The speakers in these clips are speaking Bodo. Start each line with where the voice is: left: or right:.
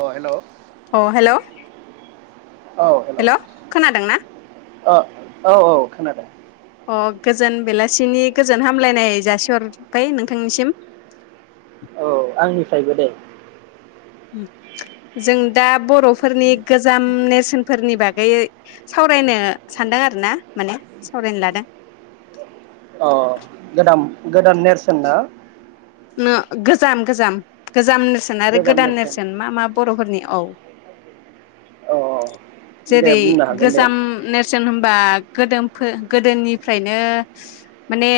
right: अह हेल'।
left: हेल' खोनादों ना?
right: अ औ औ खोनादों।
left: अ गोजोन बेलासिनि गोजोन हामलायनाय जासिहरबाय नोंथांनिसिम
right: औ आंनिफ्रायबो दे।
left: जों दा बर'फोरनि गोजाम नेरसोनफोरनि बागै सावरायनो सानदों आरो ना माने सावरायनो लादों
right: अ गोदाम गोदान नेरसोन ना?
left: न गोजाम गोजाम गोजाम सोन आरो गोदान नेरसोन मा मा बर'फोरनि औ।
right: औ अह अह।
left: जेरै गोजाम नेरसोन होमबा गोदोमफो गोदोनिफ्रायनो माने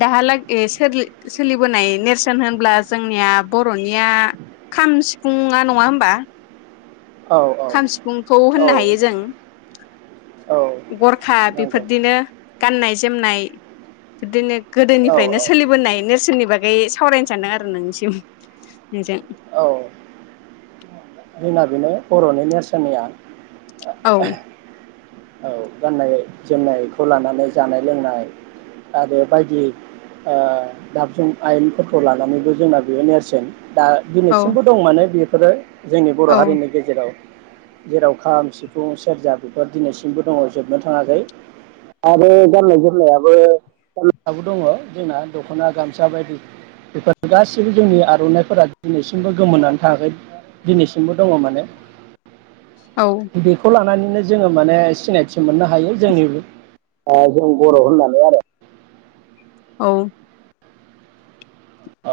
left: दाहालागे सोल सोलिबोनाय नेरसोन होनब्ला जोंनिया बर'निया खाम सिफुुङा नङा होनबा?
right: औ
left: खाम सिफुंखौ होननो
right: औ
left: हायो जों
right: औ
left: गरखा
right: नंगौ
left: बेफोरदिनो गाननाय जोमनाय बिदिनो
right: औ
left: गोदोनिफ्रायनो
right: औ
left: सोलिबोनाय नेरसो दोनि बागै सावरायनो सानदों आरो नोंनिसिम नोंजों।
right: जोना बेनो बर'नि नेरसोननिया
left: औ।
right: औ गाननाय जोमनायखौ लानानै जानाय लोंनाय आरो बायदि ओ दाबजुं आयेनफोरखौ लानानैबो जोंना बेयो नेरसोन। दा
left: औ
right: दिनैसिमबो दं माने बे हेल जोंनि बर'
left: औ
right: हारिनि गेजेराव जेराव खाम सिफुं सेरजा बेफोर दिनैसिमबो दङ जोबनो थाङाखै आरो गाननाय जोमनायाबोबो दङ जोंना दख'ना गामसा बायदि बेफोर गासिबो जोंनि आर'नाइफोरा दिनैसिमबो गोमोनानै थाङाखै दिनैसिमबो दङ माने [inaudible] बेखौ लानानै जोङो माने सिनायथि मोननो हायो जोंनिबे आ जों बर' होननानै आरो।
left: औ।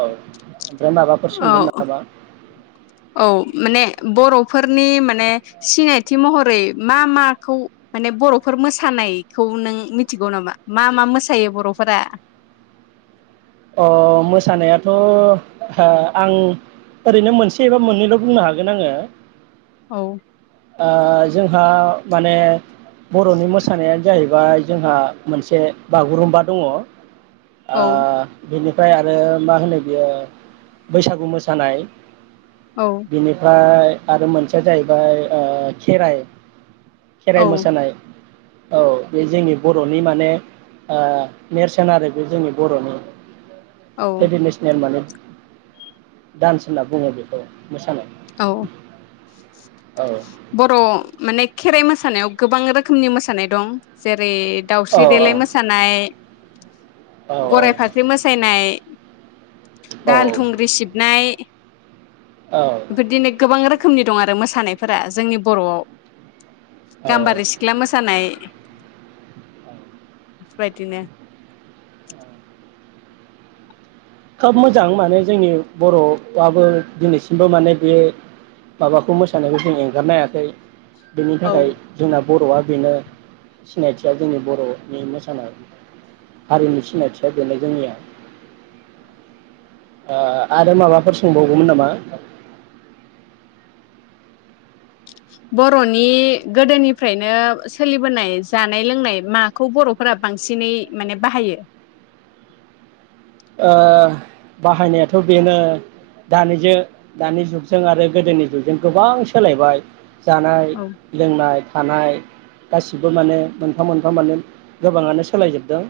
right: औ। आरो माबाफोर
left: औ
right: सोंगोन नामा?
left: औ माने बर'फोरनि माने सिनायथि महरै मा माखौ माने बर'फोर मोसानायखौ नों मिथिगौ नामा मा मा मोसायो बर'फोरा?
right: अ मोसानायाथ' ओ आं ओरैनो मोनसे एबा मोननैल' बुंनो हागोन आङो।
left: औ
right: [inaudible] ओ जोंहा माने बर'नि मोसानायानो जाहै फाय जोंहा मोनसे बागुरुम्बा दङ'। आ
left: औ
right: बिनिफ्राय आरो मा होनो बियो बैसागु मोसानाय।
left: औ
right: बिनिफ्राय आरो मोनसेया जाहैबाय आ खेराइ। खेराइ
left: औ
right: मोसानाय। औ बे जोंनि बर'नि माने आ नेरसोन आरो बे जोंनि बर'नि।
left: औ
right: थ्रेदिनेसनेल माने। दान्स होनना बुङो बेखौ। मोसानाय
left: औ
right: [inaudible] औ
left: बर' माने खेराइ मोसानायाव गोबां रोखोमनि मोसानाय दं जेरै
right: औ
left: दाउस्रि देलाय मोसानाय,
right: औ
left: गराय फाथ्रि मोसायनाय,
right: औ
left: दाल थुंग्रि सिबनाय,
right: औ
left: बिदिनो गोबां रोख खोमनि दं आरो मोसानाय फोरा जोंनि बर'आव
right: औ
left: गाम्बारि सिख्ला मोसानाय। बायदिनो [inaudible]
right: खोब मोजां माने जोंनि बर'आबो दिनैसिमबो माने बे माबाखौ मोसानायखौ जों एंगारनो हायाखै। बेनि
left: औ
right: थाखाय जोंना बर'आ बेनो [inaudible] सिनायथिया जोंनि बर'नि मोसानाय हारिनि सिनायथिया बेनो जोंनिया। ओ आरो माबाफोर सोंबावगौमोन नामा?
left: बर'नि गोदोनिफ्रायनो सोलिबोनाय जानाय लोंनाय माखौ बर'फोरा बांसिनै माने बाहायो?
right: ओ बाहायनायाथ' बेनो दानिजो दानि जुगजों आरो गोदोनि जुगजों गोबां सोलायबाय। जानाय
left: औ
right: लोंनाय थानाय गासिबो माने मोनफा मोनफा माने गोबाङानो सोलायजोबदों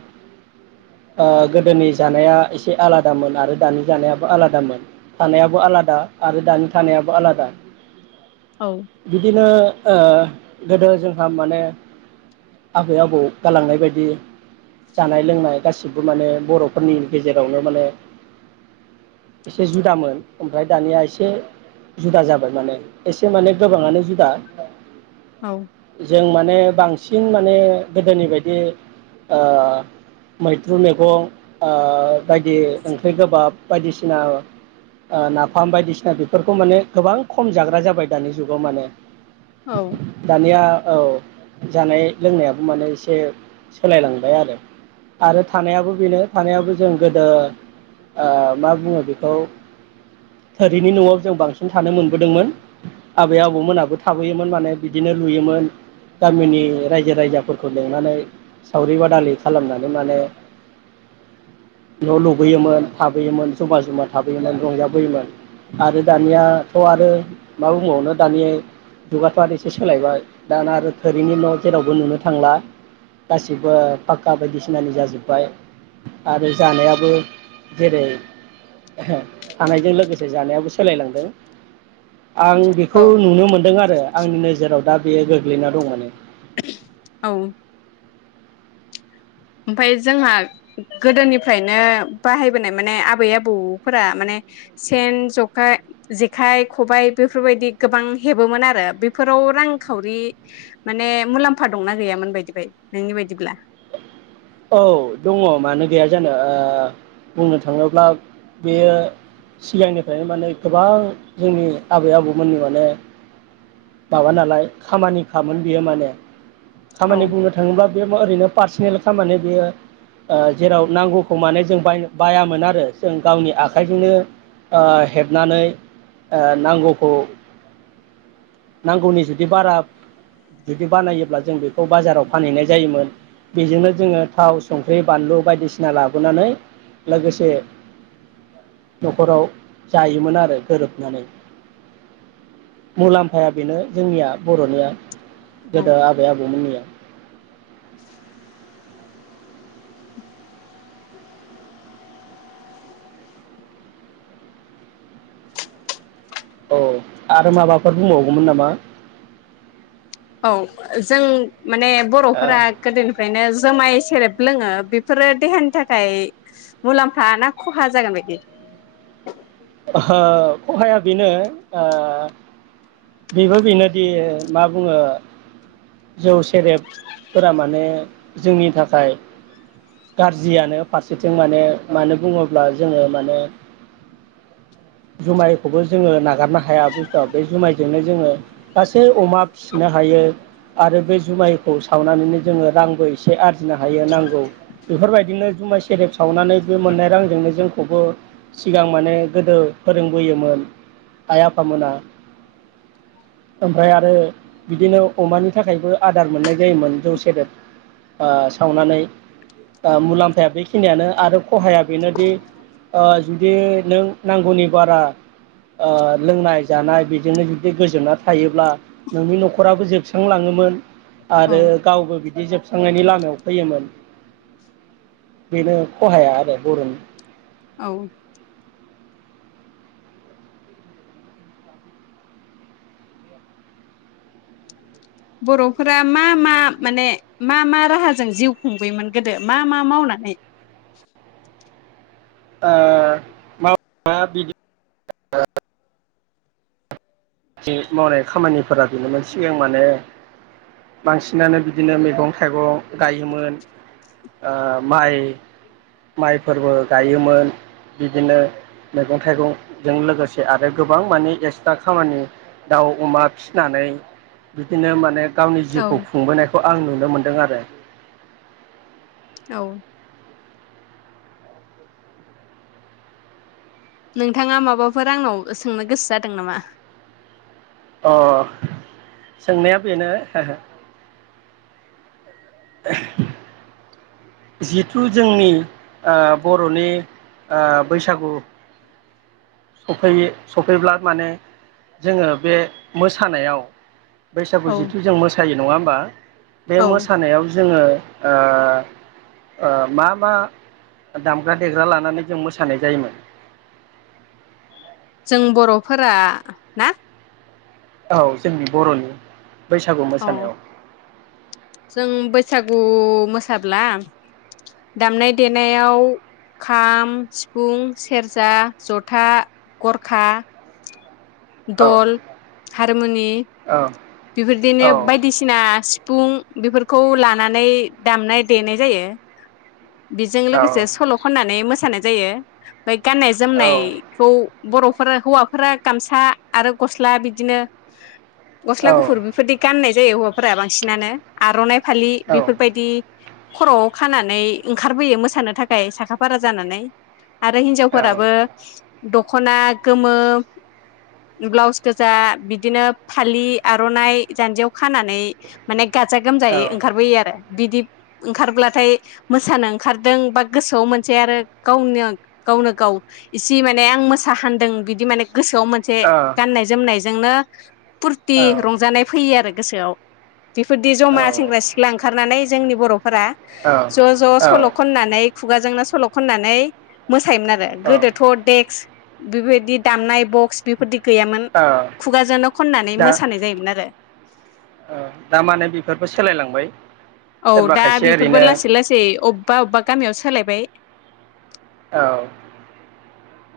right: ओ गोदोनि जाना या एसे आलादामोन आरो दानि जानायाबो आलादामोन थानायाबो आलादा आरो दानि थानायाबो आलादा।
left: औ
right: बिदिनो ओ गोदो जोंहा माने आबै आबौ गालांनाय बायदि जानाय लोंनाय गासिबो माने बर' फोरनि गेजेरावनो माने एसे जुदामोन ओमफ्राय दानिया एसे जुदा जाबाय माने एसे माने गोबाङानो जुदा।
left: औ
right: जों मा माने बांसिन माने गोदोनि बायदि ओ मैद्रु मैगं। ओ बायदि ओंख्रि गोबाब बायदिसिना ओ नाफाम बायदिसिना बेफोरखौ माने गोबां खम जाग्रा जाबाय दानि जुगाव माने।
left: औ
right: दानिया। औ जानाय लोंनायाबो माने एसे सोलायलांबाय आरो आरो थानायाबो बेनो थानायाबो जों गोदो मा बुङो बेखौ थोरिनि न'आव जों बांसिन थानो मोनबोदोंमोन आबै आबौमोनाबो थाबोयोमोन माने बिदिनो लुयोमोन गामिनि रायजो राजाफोरखौ लिंनानै सावरि बादालि खालामनानै माने न' लुबोयोमोन थाबोयोमोन जमा जमा थाबोयोमोन रंजाबोयोमोन आरो दानिया थ' आरो मा बुंबावनो दानि जुगाथ' आरो एसे सोलायबाय दाना आरो थोरिनि न' जेरावबो नुनो थांला गासिबो फाखक्का बायदिसिनानि जाजोब्बाय। आरो जानायाबो जेरै थानायजों लोगोसे जानायाबो सोलायलांदों। आं बेखौ
left: औ
right: नुनो मोनदों आरो। आंनि नोजोराव दा बेयो गोग्लैना दं माने।
left: औ ओमफाय जोंहा गोदोनिफ्रायनो बाहायबोनाय माने आबै आबौफोरा माने सेन जखाय जेखाइ खबायाइ बेफोरबायदि गोबां हेबोमोन आरो बेफोराव रांखावरि माने मुलाम्फा दंना गैयामोन बायदि बाय नोंनि बायदिब्ला?
right: औ दङ मानो गैया जानो ओ बुंनो थाङोब्ला बेयो सिगांनिफ्रायनो माने गोबां जोंनि आबै आबौमोननि माने माबा नालाय खामानिखामोन बियो माने
left: औ
right: खामानि बुंनो थाङोब्ला बे ओरैनो पार्सनेल [inaudible] थारमाने बियो ओ जेराव नांगौखौ माने जों बायनो बायामोन आरो जों गावनि आखाइजोंनो ओ हेबनानै ओ नांगौखौ नांगौनि जुदि बारा जुदि बानायोब्ला जों बेखौ बाजाराव फानहैनाय जायोमोन बेजोंनो जोङो थाव संख्रि बानलु बायदिसिना लाबोनानै लोगोसे न'खराव जायोमोन आरो गोरोबनानै मुलाम्फाया बेनो जोंनिया बर'निया।
left: औ
right: गोदो आबै आबौमोननिया। औ आरो माबाफोर बुंबावगौमोन नामा?
left: औ जों माने बर'फोरा गोदोनिफ्रायनो जुमाय सेरेब लोङो बेफोरो देहानि थाखाय मुलाम्फा ना खहा जागोन बायदि?
right: ओ हो खहाया बेनो ओ बेबो बेनोदि मा बुङो जौ सेरेबफोरा माने जोंनि थाखाय गारज्रियानो फारसेथिं माने मानो बुङोब्ला जोंङो माने जुमायखौबो जोंङो नागारनो हाया बुस्तुआ बे जुमायजोंनो जोंङो तासै अमा फिनो हायो आरो बे जुमायखौ सावनानैनो जोङो रांबो एसे आरजिनो हायो नांगौ। बेफोरबायदिनो जुमाइ सेरेब सावनानै बे मोननाय रांजोंनो जोंखौबो सिगां माने गोदो फोरोंबोयोमोन आइ आफामोना ओमफ्राय आरो बिदिनो अमानि थाखायबो आदार मोननाय जायोमोन जौ सेरेब ओ सावनानै। ओ मुलाम्फाया बेखिनिआनो आरो खहाया बेनोदि ओ जुदि नों नांगौनि बारा ओ लोंनाय जानाय बेजोंनो जुदि गोजोमना थायोब्ला नोंनि न'खराबो जोबस्रांलाङोमोन। आरो
left: औ
right: गावबो बिद। दि जोबस्रांनायनि लामायाव फैयोमोन। बेनो खहाया आरो बर'नि।
left: औ। बर'फोरा मा मा माने मा मा राहाजों जिउ खुंबोयोमोन गोदो मा मा मावनानै?
right: ओ मावनाया बिदि। [unintelligible] हि मावनाय खामानिफोरा बेनोमोन सिगां माने बांसिनानो बिदिनो मैगं-थाइगं गायोमोन ओ माइ माइफोरबो गायोमोन बिदिनो मैगं-थाइगं जों लोगोसे आरो गोबां माने एसटाग खामानि। दाउ अमा फिनानै बिदिनो माने गावनि
left: औ
right: जिउखौ खुंबोनायख'। आं नुनो मोनदों आरो।
left: औ नोंथाङा माबाफोर आंनाव सोंनो गोसो जादों नामा?
right: अ सोंनाया बेनो ओहो। ओह। जिहिथु जोंनि ओ बर'नि ओ बैसागु सफैयो सफैब्ला माने जोङो बे मोसानायाव बैसागु
left: औ
right: जिथु जों मोसायो। नङा ओमबा। बे
left: औ
right: मोसानायाव जोङो। ओ ओ मा मा दामग्रा देग्रा लानानै जों मोसानाय जायोमोन।
left: जों बर'फोरा ना?
right: औ जोंनि बर'नि। बैसागु
left: औ
right: मोसानायाव।
left: जों बैसागु मोसाब्ला दामनाय देनायाव खाम सिफुं सेरजा जथा गरखा।
right: औ
left: दल। हारमुनि।
right: औ।
left: बिफोरदिनो
right: औ
left: बायदिसिनास थिफुं बेफोरखौ लानानै दामनाय देनाय जायो। बिजों लोगोसे
right: औ
left: सल' खननानै मोस फाननाय जायो। बे गाननाय
right: औ
left: जोमनायखौ बर'फोरा हौवाफोरा गामसा आरो गस्ला बिदिनो
right: औ
left: गस्ला गुफुर बिफोरदि गाननायस दे हौवाफोरा बांसिनानो आर'नाइ फालि
right: औ
left: बिफोरबायदि। खर'आव खानानै ओंखारबोयो मोसानो थाखाय साखा फारा जानानै आरो
right: औ
left: हिनजावफोराबो दख'ना गोमो ब्लाउस गोजा बिदिनो फालि आर'नाइ जान्जियाव खानानै माने गाजा गोमजायै ओंखारबोयो आरो बिदि ओंखारब्लाथाय मोसानो ओंखारदों बा गोसोआव मोनसे आरो गावनो गावनो गाव इसे माने आं मोसा हान्दों बिदि माने गोसोआव मोनसे गाननाय जोमनायजोंनो [unintelligible] रंजानाय फैयो आरो गोसोआव बेफोरदि जमा सेंग्रा सिख्ला ओंखार खारनानै जोंनि बर'खौ फोरा ज' ज' सल' खननानै खुगाजोंनो सल' खननानै मोसायोमोन आरो
right: औ
left: गोदोथ' देक्स बेबायदि दामनाय बक्स बेफोरदि गैयामोन
right: औ
left: खुगाजोंनो खन्नानै
right: दा
left: मोसा [unintelligible]
right: औ दा माने बेफोरखौ सोलायलांबाय
left: औ
right: सोरबा
left: दा
right: खायसेया
left: बेफोरबो
right: ओरैनो
left: लासै लासै अबेबा अबेबा गामियाव सोलायबाय- बे
right: औ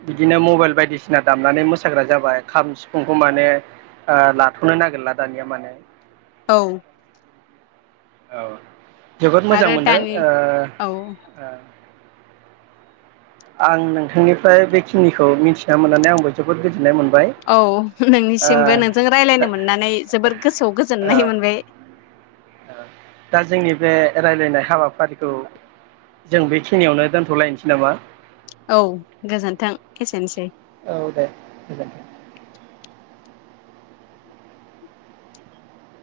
right: बिदिनो मबाइल बायदिसिना दामनानै मोसाग्रा जाबाय खाम सिफुंखौ माने लाथ'नो नागिरला दानिया माने
left: औ
right: औ जोबोद मोजां
left: आरो
right: मोनदों
left: दानि औ
right: ओ आं नोंथांनिफ्राय बेखिनिखौ मिथिना मोननानै आंबो जोबोद गोजोन
left: औ नोंनिसिमबो नोंजों
right: दा
left: रालायनो मोननानै जोबोर गोसोआव
right: ओ
left: गोजोननाय मोनबाय
right: दा जोंनि बे रायज्लायनाय हाबाफारिखौ जों बेखिनियावनो दोनथ'लायनोसै नामा
left: औ गोजोन्थों एसेनोसै
right: औ दे गोजोनथों